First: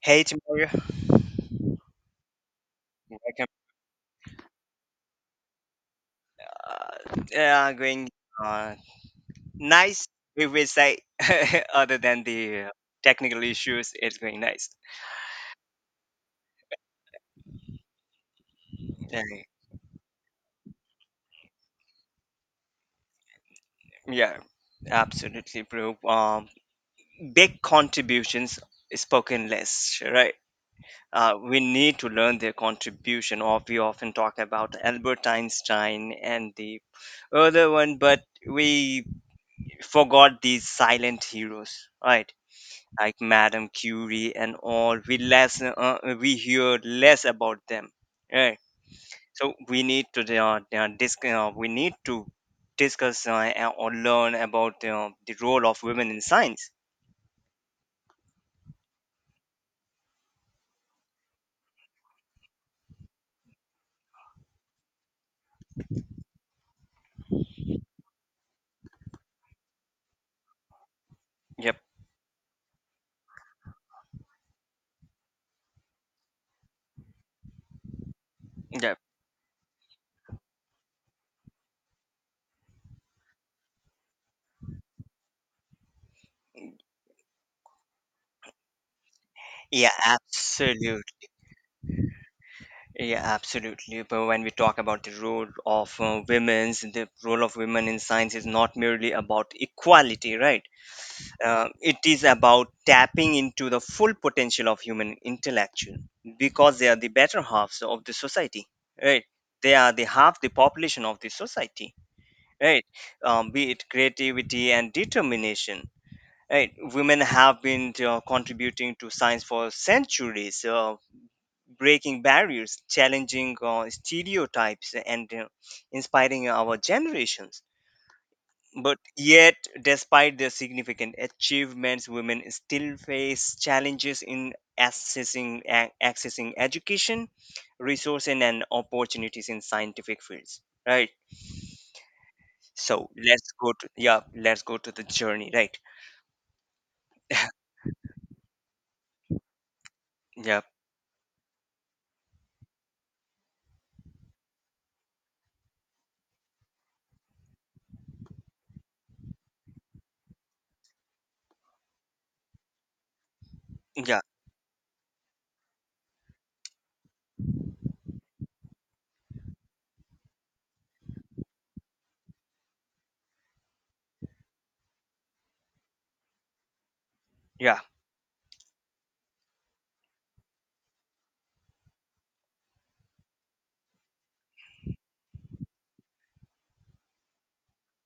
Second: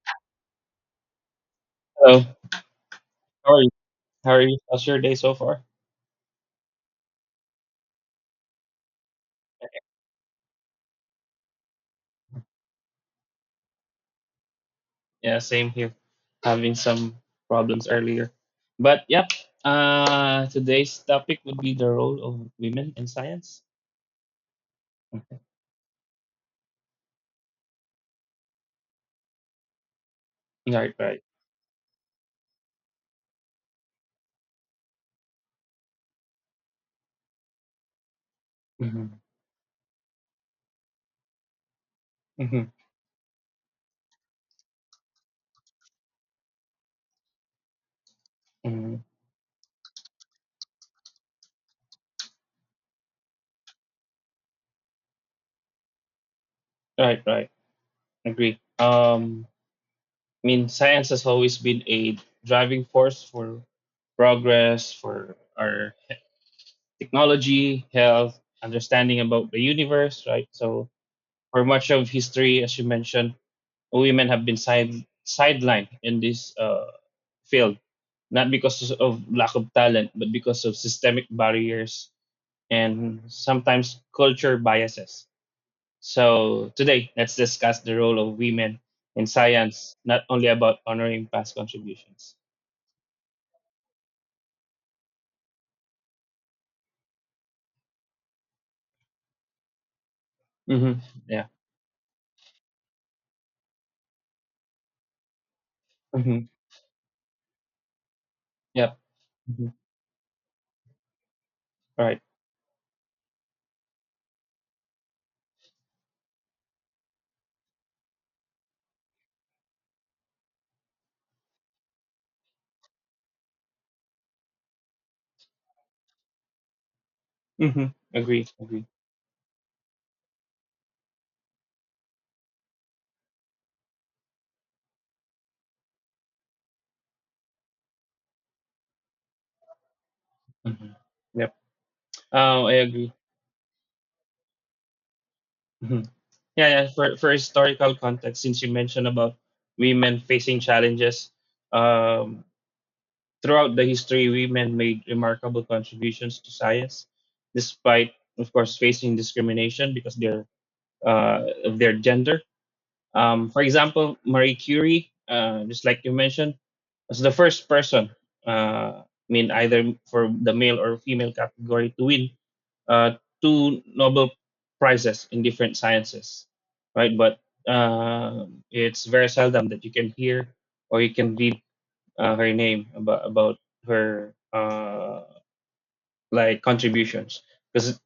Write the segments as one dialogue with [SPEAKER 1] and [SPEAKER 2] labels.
[SPEAKER 1] Hey, Timur.
[SPEAKER 2] Hello.
[SPEAKER 1] Welcome.
[SPEAKER 2] How are you? How's your day so far?
[SPEAKER 1] Yeah, going uh, nice. We will say, other than the technical issues, it's going nice.
[SPEAKER 2] Yeah, same here. Having some problems earlier. But
[SPEAKER 1] Yeah,
[SPEAKER 2] yep. Today's topic would be the role of women in science.
[SPEAKER 1] yeah,
[SPEAKER 2] Okay.
[SPEAKER 1] absolutely, bro. Big contributions spoken less, right?
[SPEAKER 2] Right, right.
[SPEAKER 1] We need to learn their contribution. Or we often talk about Albert Einstein and the other one, but we
[SPEAKER 2] Mm-hmm.
[SPEAKER 1] forgot these silent heroes, right?
[SPEAKER 2] Mm-hmm.
[SPEAKER 1] Like Madame Curie and all. We less we hear less about them, right?
[SPEAKER 2] Mm-hmm.
[SPEAKER 1] So we need to we need to discuss or learn about the role of women in science.
[SPEAKER 2] Right, right. Agree. I mean, science has always been a driving force for progress, for our technology, health, understanding about the universe, right? So for
[SPEAKER 1] Yep.
[SPEAKER 2] much of history, as you mentioned, women have been sidelined in this field, not because
[SPEAKER 1] Yep.
[SPEAKER 2] of lack of talent, but because of systemic barriers and sometimes culture biases. So today, let's discuss the role of women in
[SPEAKER 1] Yeah,
[SPEAKER 2] science, not only about
[SPEAKER 1] absolutely.
[SPEAKER 2] honoring past contributions.
[SPEAKER 1] Yeah, absolutely. But when we talk about the role of women in science is not merely about equality, right?
[SPEAKER 2] Mm-hmm. Yeah.
[SPEAKER 1] Uh, it is about tapping into the full potential of human intellectual,
[SPEAKER 2] Mm-hmm.
[SPEAKER 1] because they are the better halves of the society,
[SPEAKER 2] Yep.
[SPEAKER 1] right.
[SPEAKER 2] Mm-hmm.
[SPEAKER 1] They are the half the population of the society,
[SPEAKER 2] All right.
[SPEAKER 1] right. Um, be it creativity and determination, right. Women have been contributing to science for centuries, breaking barriers, challenging stereotypes, and inspiring our generations.
[SPEAKER 2] Mm-hmm. Agree.
[SPEAKER 1] But yet, despite their significant achievements, women still face challenges in accessing education, resources, and opportunities in scientific fields.
[SPEAKER 2] Mm-hmm.
[SPEAKER 1] Right.
[SPEAKER 2] Yep. Oh, I
[SPEAKER 1] So
[SPEAKER 2] agree.
[SPEAKER 1] let's go to the journey. Right.
[SPEAKER 2] Mhm. Yeah. For historical context, since you mentioned about women facing
[SPEAKER 1] Yeah.
[SPEAKER 2] challenges, um, throughout the history, women made remarkable contributions to science, despite, of course, facing discrimination because their of their gender. For example,
[SPEAKER 1] Yeah.
[SPEAKER 2] Marie Curie, just like you mentioned, was the first person, I mean, either for the male or female category to win uh, two Nobel prizes in different sciences, right? But
[SPEAKER 1] Yeah.
[SPEAKER 2] it's very seldom that you can hear or you can read her name about her. Like contributions because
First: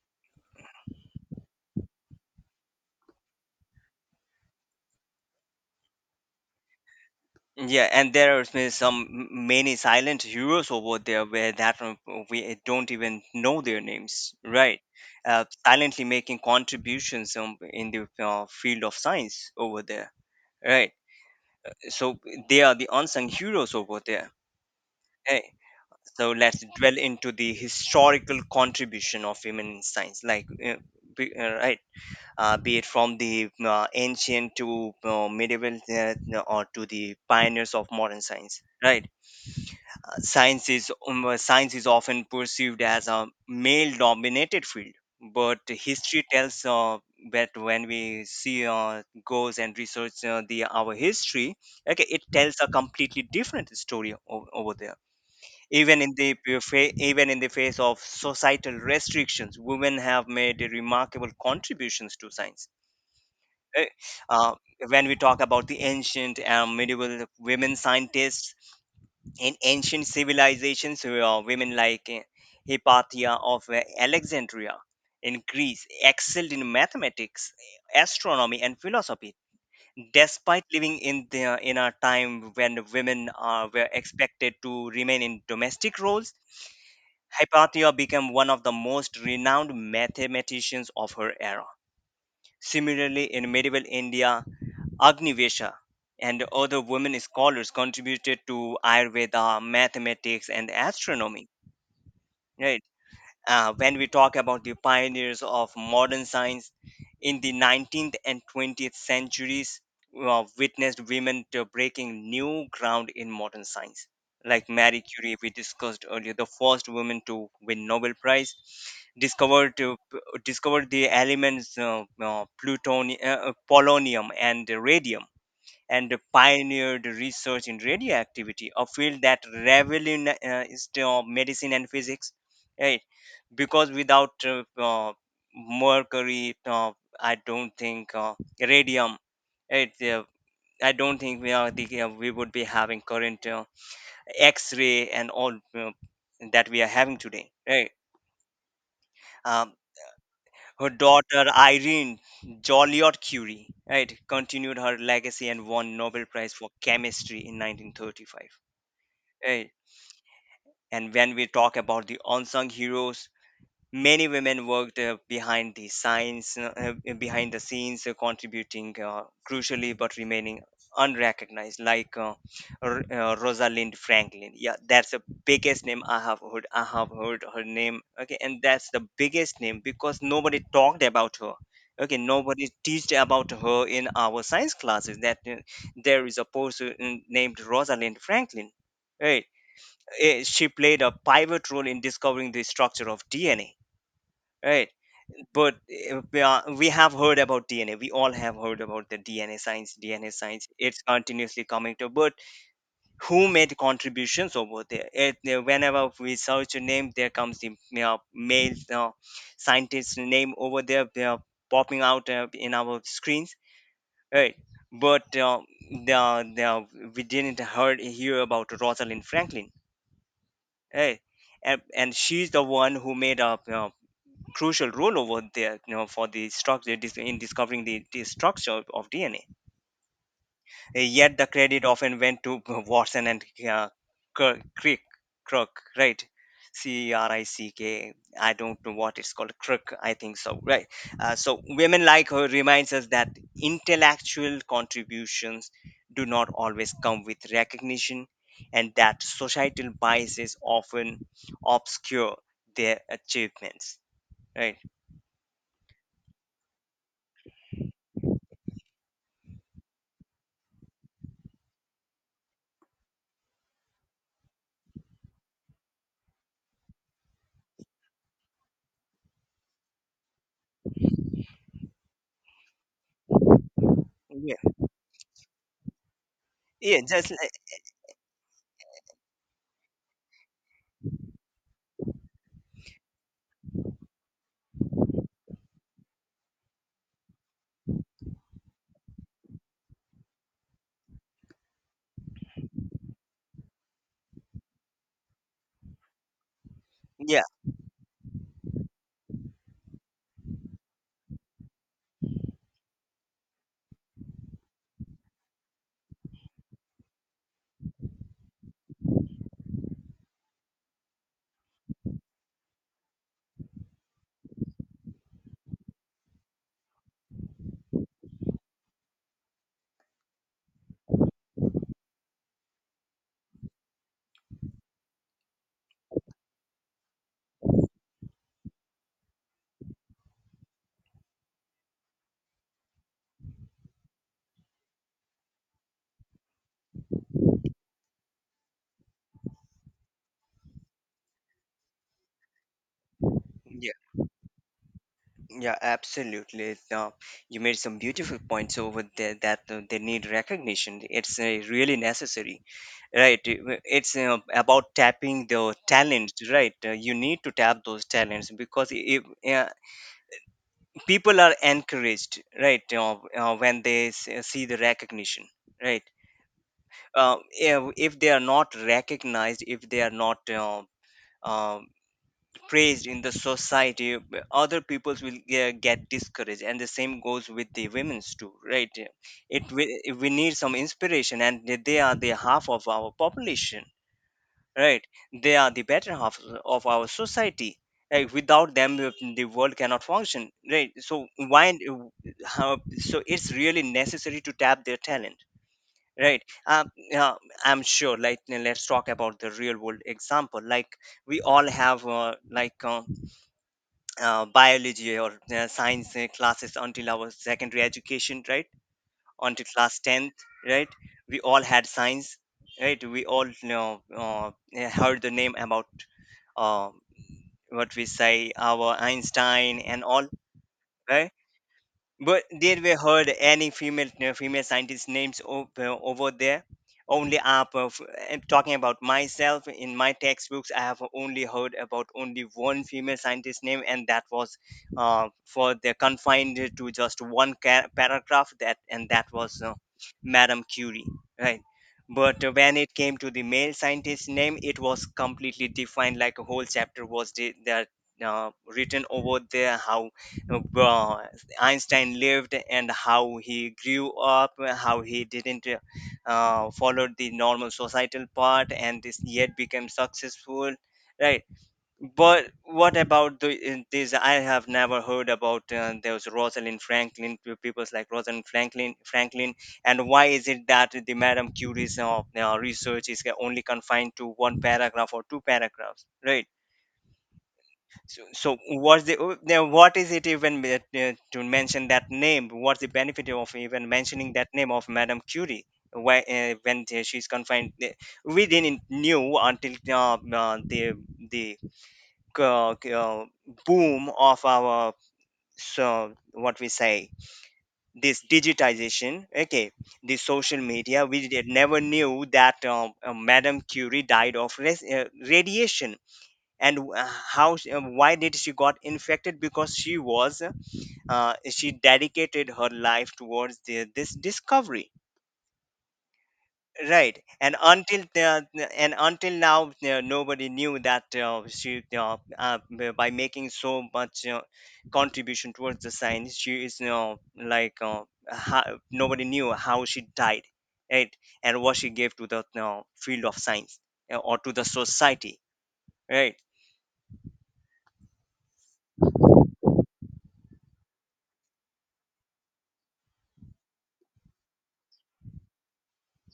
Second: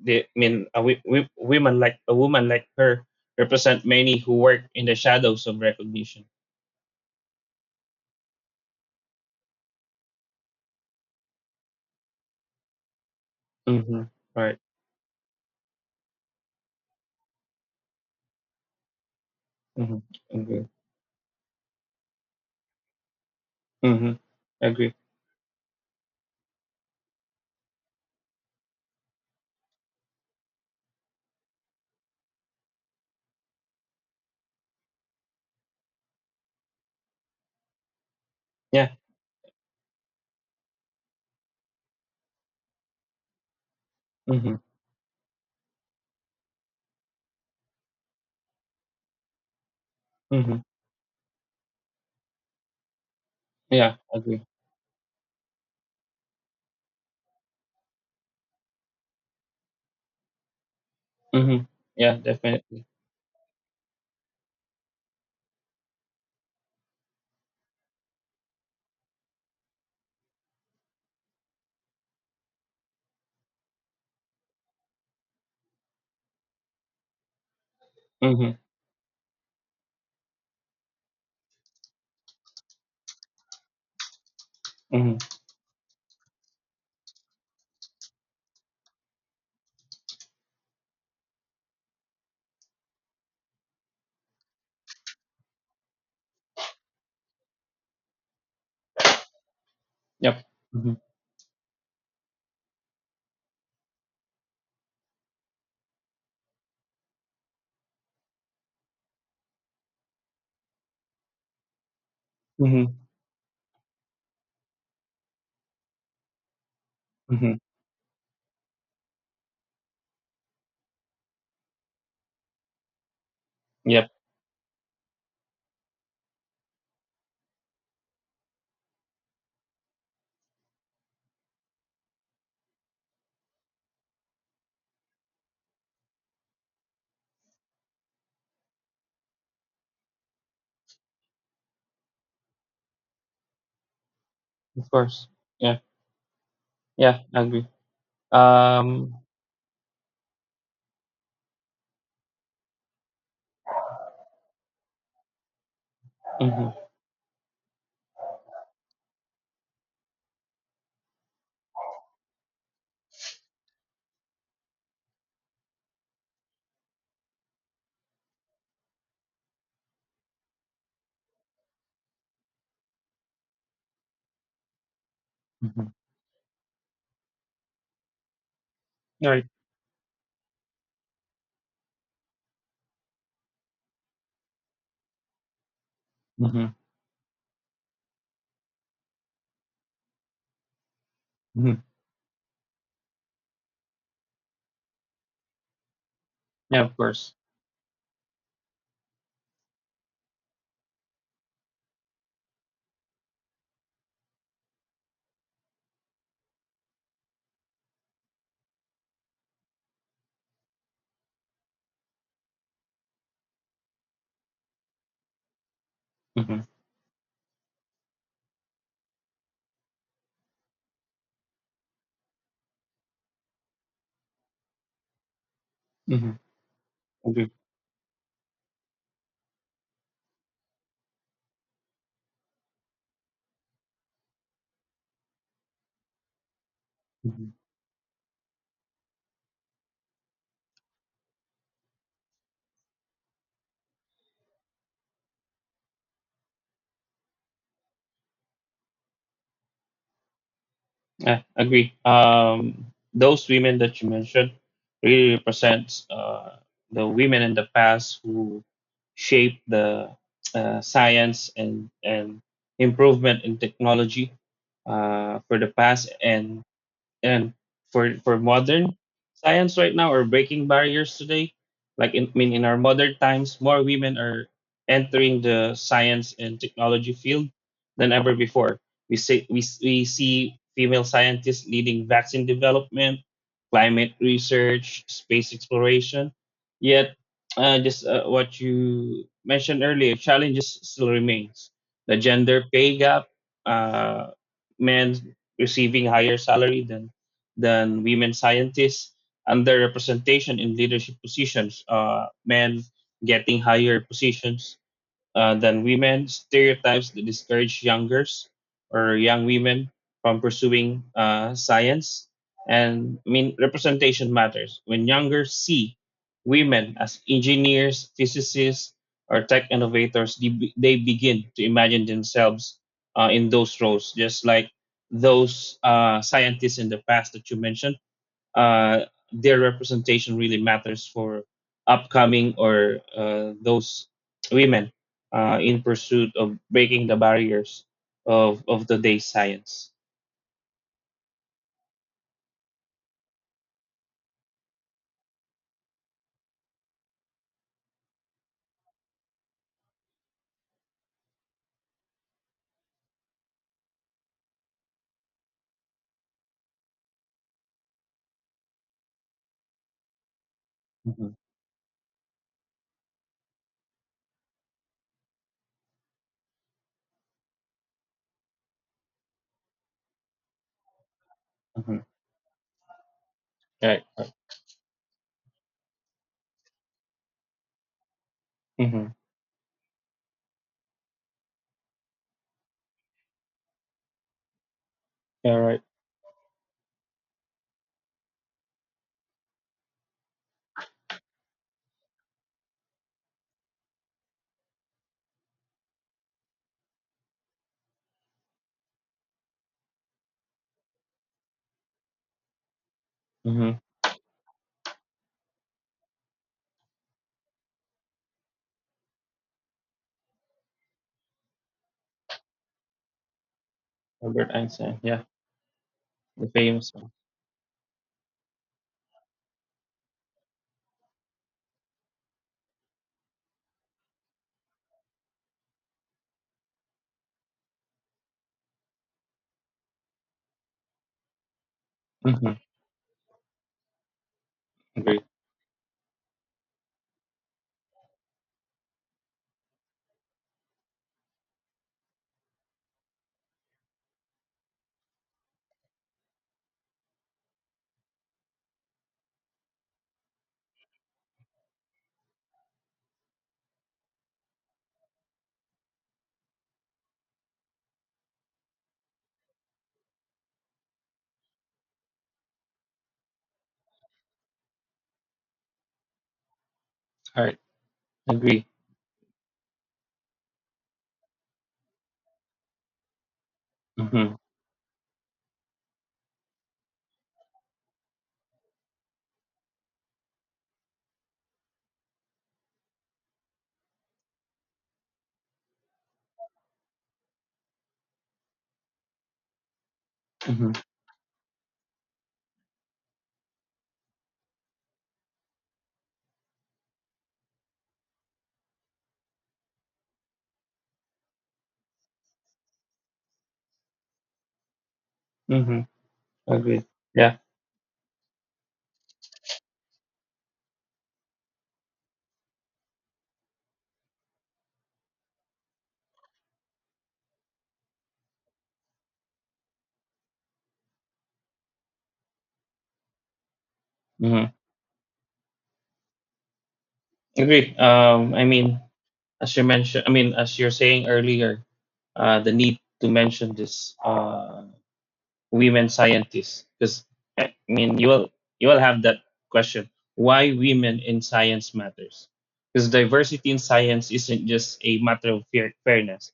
[SPEAKER 2] they I mean a, wo- wo- women like a woman like her represent many who work in the shadows of recognition.
[SPEAKER 1] Yeah, and there are some many silent heroes over there where that we don't even know their
[SPEAKER 2] Mm-hmm.
[SPEAKER 1] names,
[SPEAKER 2] Right.
[SPEAKER 1] right? Silently making contributions in the field of science over
[SPEAKER 2] Mm-hmm.
[SPEAKER 1] there,
[SPEAKER 2] Agree.
[SPEAKER 1] right? So they are the unsung heroes over
[SPEAKER 2] Mm-hmm.
[SPEAKER 1] there.
[SPEAKER 2] Agree.
[SPEAKER 1] Hey, so let's dwell into the historical contribution of women in science, like be, uh, right, be it from the ancient to medieval or to the pioneers of modern science,
[SPEAKER 2] Yeah.
[SPEAKER 1] right? Science is often perceived as a male
[SPEAKER 2] Mm-hmm.
[SPEAKER 1] dominated field, but history tells that when we see goes and research
[SPEAKER 2] Mm-hmm.
[SPEAKER 1] the our history, okay, it tells a completely different
[SPEAKER 2] Yeah.
[SPEAKER 1] story
[SPEAKER 2] Agree.
[SPEAKER 1] over there. Even in the even in the face of societal restrictions, women have made remarkable
[SPEAKER 2] Mm-hmm. Yeah.
[SPEAKER 1] contributions to science.
[SPEAKER 2] Definitely.
[SPEAKER 1] Eh, uh, when we talk about the ancient and medieval women scientists in ancient civilizations, women like Hypatia of Alexandria in Greece excelled in mathematics,
[SPEAKER 2] Mm-hmm.
[SPEAKER 1] astronomy, and philosophy, despite living in in a time when women were expected to
[SPEAKER 2] Mm-hmm.
[SPEAKER 1] remain in domestic roles. Hypatia became one of the most renowned mathematicians of her era. Similarly, in medieval India, Agnivesha and other women scholars contributed to Ayurveda,
[SPEAKER 2] Yep.
[SPEAKER 1] mathematics, and
[SPEAKER 2] Mm-hmm.
[SPEAKER 1] astronomy. Right? When we talk about the pioneers of modern science in the 19th and 20th centuries, witnessed women to breaking new
[SPEAKER 2] Mm-hmm.
[SPEAKER 1] ground in modern science. Like Marie Curie, we discussed earlier, the first woman to
[SPEAKER 2] Mm-hmm.
[SPEAKER 1] win Nobel Prize, discovered uh, p- discovered the elements plutonium,
[SPEAKER 2] Yep.
[SPEAKER 1] polonium, and radium, and pioneered research in radioactivity, a field that revolutionized is the medicine and physics, right? Because without mercury, I don't think radium, right? I don't think we would be having current
[SPEAKER 2] Of
[SPEAKER 1] X-ray
[SPEAKER 2] course.
[SPEAKER 1] and all
[SPEAKER 2] Yeah.
[SPEAKER 1] that we are having
[SPEAKER 2] Yeah.
[SPEAKER 1] today,
[SPEAKER 2] Agree.
[SPEAKER 1] right?
[SPEAKER 2] Um.
[SPEAKER 1] Um, her daughter Irene Joliot Curie, right, continued her legacy and won Nobel Prize
[SPEAKER 2] Mm-hmm.
[SPEAKER 1] for Chemistry in 1935. Eh, And when we talk about the unsung heroes, many women worked behind the scenes, contributing crucially but remaining unrecognized, like Rosalind Franklin. Yeah, that's the biggest
[SPEAKER 2] Mm-hmm.
[SPEAKER 1] name I have heard. I have heard her name. Okay, and that's the
[SPEAKER 2] Right.
[SPEAKER 1] biggest name because nobody talked about her. Okay, nobody teached about her in our science classes. That there is a
[SPEAKER 2] Mm-hmm.
[SPEAKER 1] person named Rosalind Franklin. Hey, she played a pivot
[SPEAKER 2] Mm-hmm.
[SPEAKER 1] role in discovering the structure of DNA. Right, but
[SPEAKER 2] Yeah.
[SPEAKER 1] we
[SPEAKER 2] Of
[SPEAKER 1] have
[SPEAKER 2] course.
[SPEAKER 1] heard about DNA. We all have heard about the DNA science. DNA science. It's continuously coming to. But who made contributions over there? Whenever we search a name, there comes the male scientist name over there. They are popping out in our screens. Right, but the,
[SPEAKER 2] Mm-hmm.
[SPEAKER 1] the, we didn't heard hear about Rosalind Franklin. Hey, and she's the one who made a crucial role over there, for
[SPEAKER 2] Mm-hmm.
[SPEAKER 1] the in
[SPEAKER 2] Agree.
[SPEAKER 1] discovering the structure of DNA. Yet the credit often went to Watson and uh, Crick, Crook, right? C R I
[SPEAKER 2] Mm-hmm.
[SPEAKER 1] C K. I don't know what it's called. Crook, I think so, right? So women like her reminds us that intellectual contributions do not always come with recognition, and that societal biases often
[SPEAKER 2] Yeah, agree.
[SPEAKER 1] obscure their
[SPEAKER 2] Those women
[SPEAKER 1] achievements,
[SPEAKER 2] that you mentioned
[SPEAKER 1] right?
[SPEAKER 2] really represent the women in the past who shaped the science and improvement in technology for the past, and for modern science right now, or breaking barriers today. Like I mean, in our modern times more women are
[SPEAKER 1] Yeah,
[SPEAKER 2] entering the science and
[SPEAKER 1] yeah,
[SPEAKER 2] technology
[SPEAKER 1] just
[SPEAKER 2] field
[SPEAKER 1] like
[SPEAKER 2] than ever before. We see female scientists leading vaccine development, climate research, space exploration. Yet just what you mentioned earlier, challenges still remains the gender pay gap, uh, men receiving higher salary
[SPEAKER 1] yeah,
[SPEAKER 2] than women scientists, underrepresentation in leadership positions, men getting higher positions than women, stereotypes that discourage youngers or young women from pursuing science. And I mean, representation matters. When younger see women as engineers, physicists, or tech innovators, they begin to imagine themselves in those roles, just like those scientists in the past that you mentioned. uh, their representation really matters for upcoming, or those women in pursuit of breaking the barriers of today's science.
[SPEAKER 1] yeah. Yeah, absolutely. You made some beautiful points over there that they need recognition. It's really necessary, right? It's about tapping the talents, right? You need to tap those talents because if uh,
[SPEAKER 2] Mm-hmm.
[SPEAKER 1] people are encouraged, right, see the recognition, right? If they are not recognized, if they are not um
[SPEAKER 2] Mm-hmm.
[SPEAKER 1] praised in the
[SPEAKER 2] Right.
[SPEAKER 1] society,
[SPEAKER 2] right.
[SPEAKER 1] other peoples will get discouraged, and the same goes with the women's too, right.
[SPEAKER 2] Mm-hmm.
[SPEAKER 1] It, we need some inspiration, and they are the half of our population, right.
[SPEAKER 2] Yeah,
[SPEAKER 1] They are
[SPEAKER 2] right.
[SPEAKER 1] the better half of our society. Like without them, the world cannot function, right. So why, how, so it's really necessary to tap their talent, right. um, yeah, I'm sure, like, let's talk about the real world example. Like we all have like uh,
[SPEAKER 2] Mm-hmm.
[SPEAKER 1] biology or science classes until our secondary education, right? Until class 10th, right? We all had science, right? We all know,
[SPEAKER 2] Albert
[SPEAKER 1] yeah,
[SPEAKER 2] Einstein.
[SPEAKER 1] heard
[SPEAKER 2] Yeah,
[SPEAKER 1] the name about
[SPEAKER 2] the
[SPEAKER 1] uh,
[SPEAKER 2] famous one.
[SPEAKER 1] what we say, our Einstein and all, right? But did we heard any female scientist names over there? Only up of I'm talking about myself. In my textbooks, I have only heard about only
[SPEAKER 2] Mm-hmm.
[SPEAKER 1] one female scientist name, and that was
[SPEAKER 2] Agree.
[SPEAKER 1] for the confined to just one paragraph. That was Madame Curie, right? But when it came to the male scientist name, it was completely defined. Like a whole chapter was the, that written over there. How uh, Einstein lived and how he grew up, how he didn't follow the normal societal path and this yet became successful, right? But what about the, in this? I have never heard about there Rosalind Franklin,
[SPEAKER 2] All right.
[SPEAKER 1] people like Rosalind
[SPEAKER 2] Agree.
[SPEAKER 1] Franklin, Franklin, And why is it that the Madame Curie's research is only confined
[SPEAKER 2] Mm-hmm.
[SPEAKER 1] to one paragraph or two paragraphs, right? So, so what's the oh, now? What is it even that, to mention that name? What's the benefit of even mentioning that name of Madame Curie? Why, she's confined, we didn't knew until
[SPEAKER 2] Mm-hmm.
[SPEAKER 1] the uh, uh, boom of our, so what we say, this digitization. Okay, the social media. We did, never knew that Madame Curie died of
[SPEAKER 2] Mm-hmm.
[SPEAKER 1] radiation, and
[SPEAKER 2] Agreed. Yeah.
[SPEAKER 1] how she, why did she got infected, because she was she dedicated her life towards this discovery, right. And until the, and until now, nobody knew that by making so much
[SPEAKER 2] Mm-hmm.
[SPEAKER 1] contribution towards the science, she is, you know,
[SPEAKER 2] Agree.
[SPEAKER 1] like, how, nobody knew how she
[SPEAKER 2] I mean,
[SPEAKER 1] died,
[SPEAKER 2] as you're saying
[SPEAKER 1] right. And
[SPEAKER 2] earlier,
[SPEAKER 1] what she gave to the,
[SPEAKER 2] the
[SPEAKER 1] you
[SPEAKER 2] need
[SPEAKER 1] know,
[SPEAKER 2] to
[SPEAKER 1] field of
[SPEAKER 2] mention
[SPEAKER 1] science,
[SPEAKER 2] this
[SPEAKER 1] or to the society,
[SPEAKER 2] women
[SPEAKER 1] right.
[SPEAKER 2] scientists, because I mean, you will have that question: why women in science matters? Because diversity in science isn't just a matter of fairness;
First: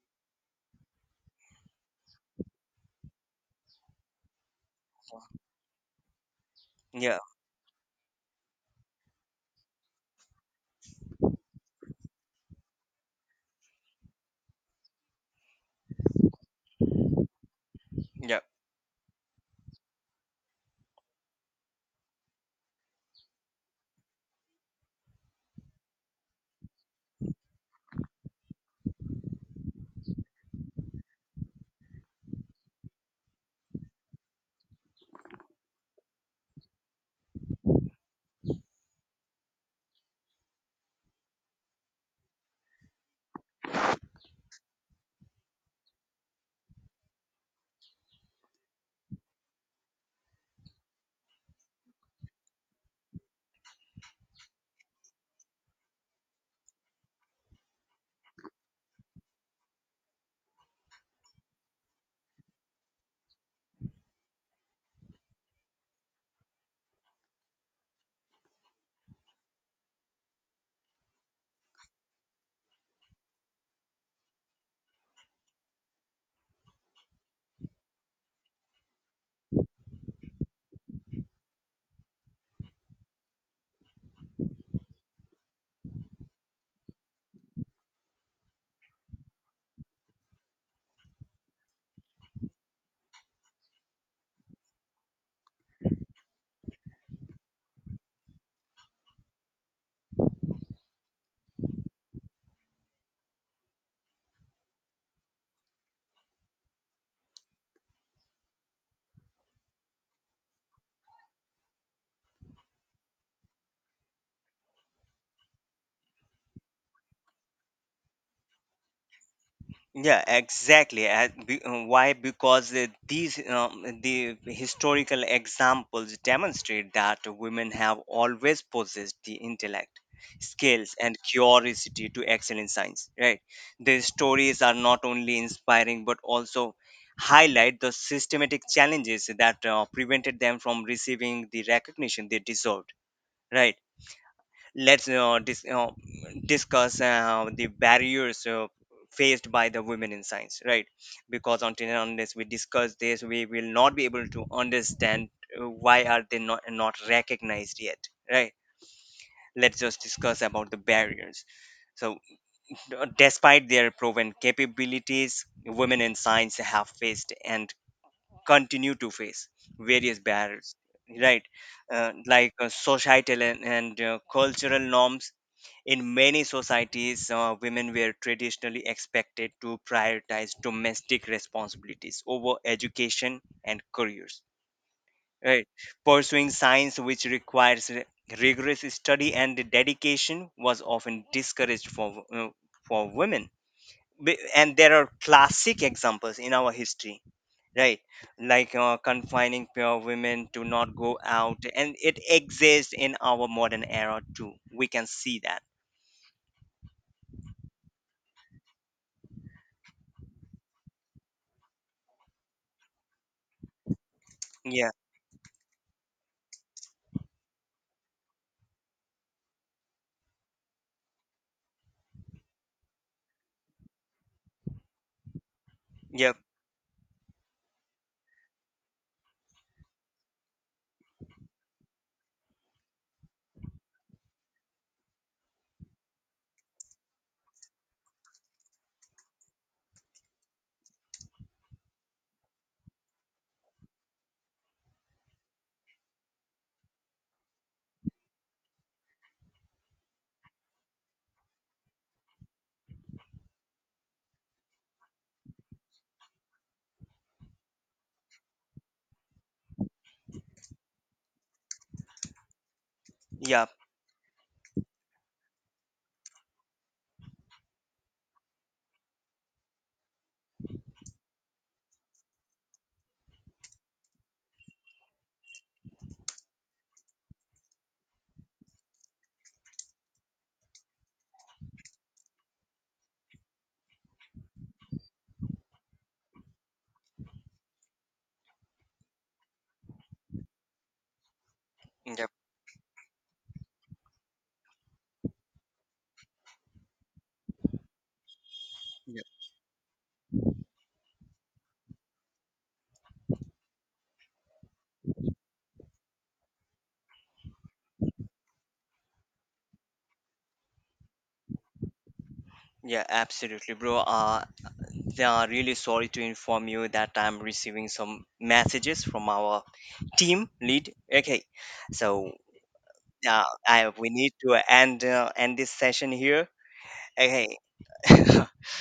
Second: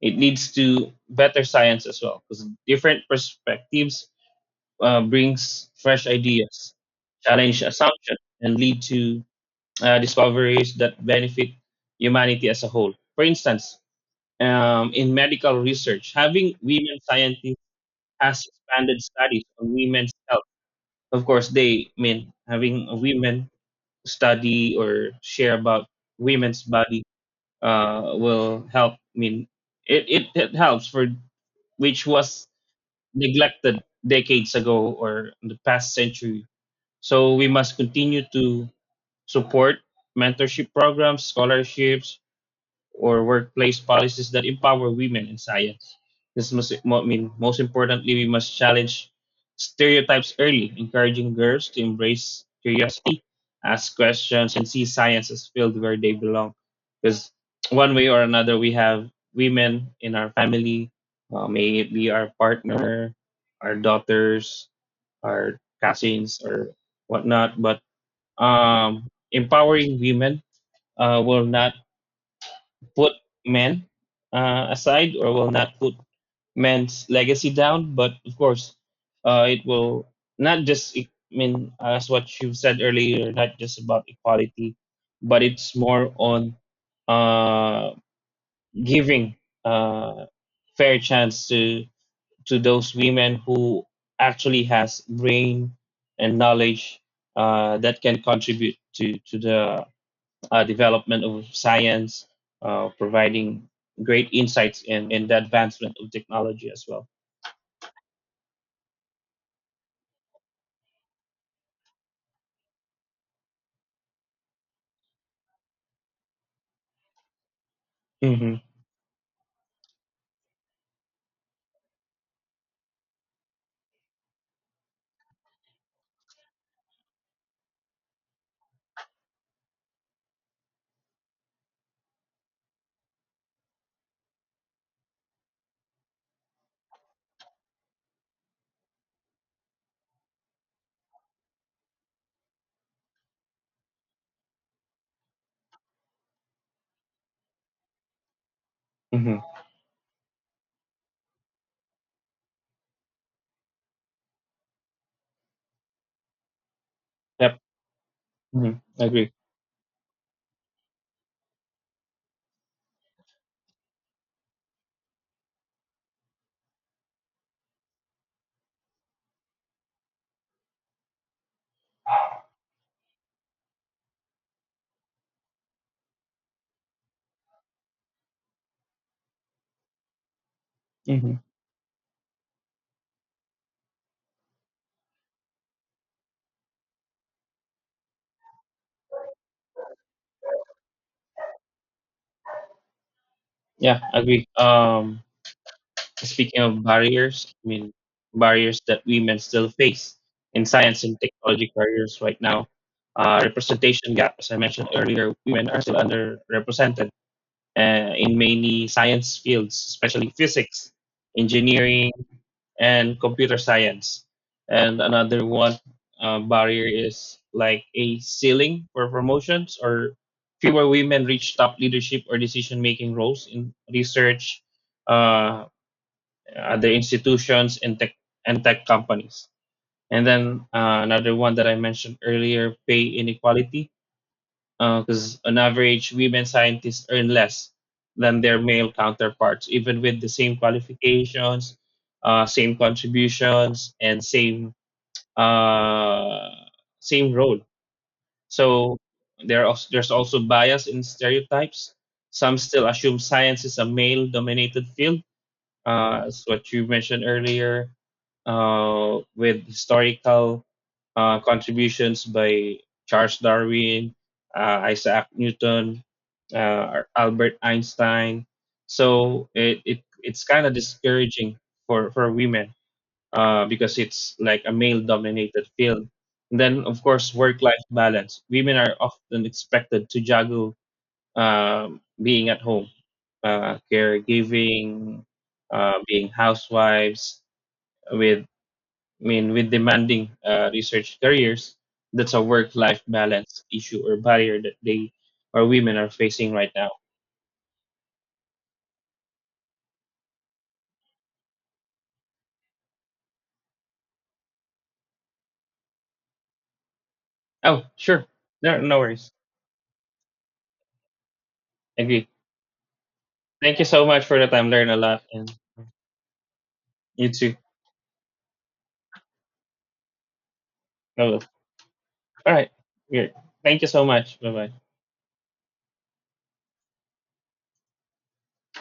[SPEAKER 2] it leads to better science as well. Because different perspectives brings fresh ideas,
[SPEAKER 1] Yeah,
[SPEAKER 2] challenge assumptions, and lead to discoveries that benefit humanity as a whole. For instance, in medical research, having women scientists
[SPEAKER 1] yeah.
[SPEAKER 2] has expanded studies on women's health. Of course, they mean having women study or share about women's body will help. I mean, it helps for which was neglected decades ago or in the past century. So we must continue to support mentorship programs, scholarships, or workplace policies that empower women in science. I mean, most importantly, we must challenge stereotypes early, encouraging girls to embrace curiosity, ask questions, and see science as field where they belong. Because one way or another, we have women in our family, may it be our partner, our daughters, our cousins, or whatnot. But empowering women will not put men aside or will not put men's legacy down. But of course, it will not just, I mean, as what you said earlier, not just about equality, but it's more on uh, giving uh, fair chance to those women who actually has brain and knowledge that can contribute to the development of science, providing great insights in the advancement of technology as well. hmm
[SPEAKER 1] Yeah, exactly. Why? Because the historical examples demonstrate that women have always possessed the intellect, skills, and curiosity to excel in science. Right? Their stories are not only inspiring but also highlight the systematic challenges that prevented them from receiving the recognition they deserved. Right? Let's discuss the barriers
[SPEAKER 2] hmm
[SPEAKER 1] faced by the women in science, right. Because until and unless we discuss this, we will not be able to understand why are they not
[SPEAKER 2] Yep.
[SPEAKER 1] recognized yet, right.
[SPEAKER 2] hmm Agree.
[SPEAKER 1] Let's just discuss about the barriers. So despite their proven capabilities, women in science have faced and continue to face various barriers, right. Societal and, and cultural norms. In many societies, women were traditionally expected to prioritize domestic
[SPEAKER 2] hmm
[SPEAKER 1] responsibilities over education and careers. Right? Pursuing science, which requires rigorous study and dedication, was often discouraged for women.
[SPEAKER 2] Yeah,
[SPEAKER 1] Be-
[SPEAKER 2] agree.
[SPEAKER 1] And there are classic examples in
[SPEAKER 2] Speaking
[SPEAKER 1] our
[SPEAKER 2] of
[SPEAKER 1] history,
[SPEAKER 2] barriers, I mean,
[SPEAKER 1] right? Like
[SPEAKER 2] barriers that women
[SPEAKER 1] confining
[SPEAKER 2] still
[SPEAKER 1] pure
[SPEAKER 2] face
[SPEAKER 1] women
[SPEAKER 2] in
[SPEAKER 1] to not
[SPEAKER 2] science
[SPEAKER 1] go
[SPEAKER 2] and
[SPEAKER 1] out,
[SPEAKER 2] technology
[SPEAKER 1] and it
[SPEAKER 2] careers right now.
[SPEAKER 1] exists in our modern
[SPEAKER 2] Representation
[SPEAKER 1] era
[SPEAKER 2] gap, as
[SPEAKER 1] too.
[SPEAKER 2] I
[SPEAKER 1] We
[SPEAKER 2] mentioned
[SPEAKER 1] can
[SPEAKER 2] earlier,
[SPEAKER 1] see that.
[SPEAKER 2] women are still underrepresented in many science fields, especially physics, engineering, and computer science.
[SPEAKER 1] Yeah.
[SPEAKER 2] And another one barrier is like a ceiling for promotions, or fewer women reach top leadership or decision making roles in research, uh,
[SPEAKER 1] Yeah.
[SPEAKER 2] other institutions, and tech companies. And then another one that I mentioned earlier, pay inequality, because on average, women scientists earn less than their male counterparts, even with the same qualifications, same contributions, and uh, same role. So there are, there's also bias in stereotypes. Some still assume science is a male-dominated field, as what you mentioned earlier, with historical contributions by Charles
[SPEAKER 1] Yeah.
[SPEAKER 2] Darwin, Isaac Newton, Albert Einstein. So it's kind of discouraging for women because it's like a male dominated field. And then of course work life balance. Women are often expected to juggle uh, being at home, caregiving, being housewives with, I mean, with demanding research careers.
[SPEAKER 1] Yep.
[SPEAKER 2] That's a work-life balance issue or barrier that they or women are facing right now.
[SPEAKER 1] Yep.
[SPEAKER 2] Oh, sure, no worries. Agree.
[SPEAKER 1] Yeah, absolutely,
[SPEAKER 2] Thank you
[SPEAKER 1] bro.
[SPEAKER 2] so much for the time. Learn a
[SPEAKER 1] They
[SPEAKER 2] lot,
[SPEAKER 1] are
[SPEAKER 2] and
[SPEAKER 1] really sorry to inform you that
[SPEAKER 2] you
[SPEAKER 1] I'm
[SPEAKER 2] too.
[SPEAKER 1] receiving some messages from our team lead.
[SPEAKER 2] Oh,
[SPEAKER 1] Okay, so
[SPEAKER 2] all right. Great. Thank you
[SPEAKER 1] I
[SPEAKER 2] so
[SPEAKER 1] we need
[SPEAKER 2] much. Bye
[SPEAKER 1] to
[SPEAKER 2] bye.
[SPEAKER 1] end this session here. Okay,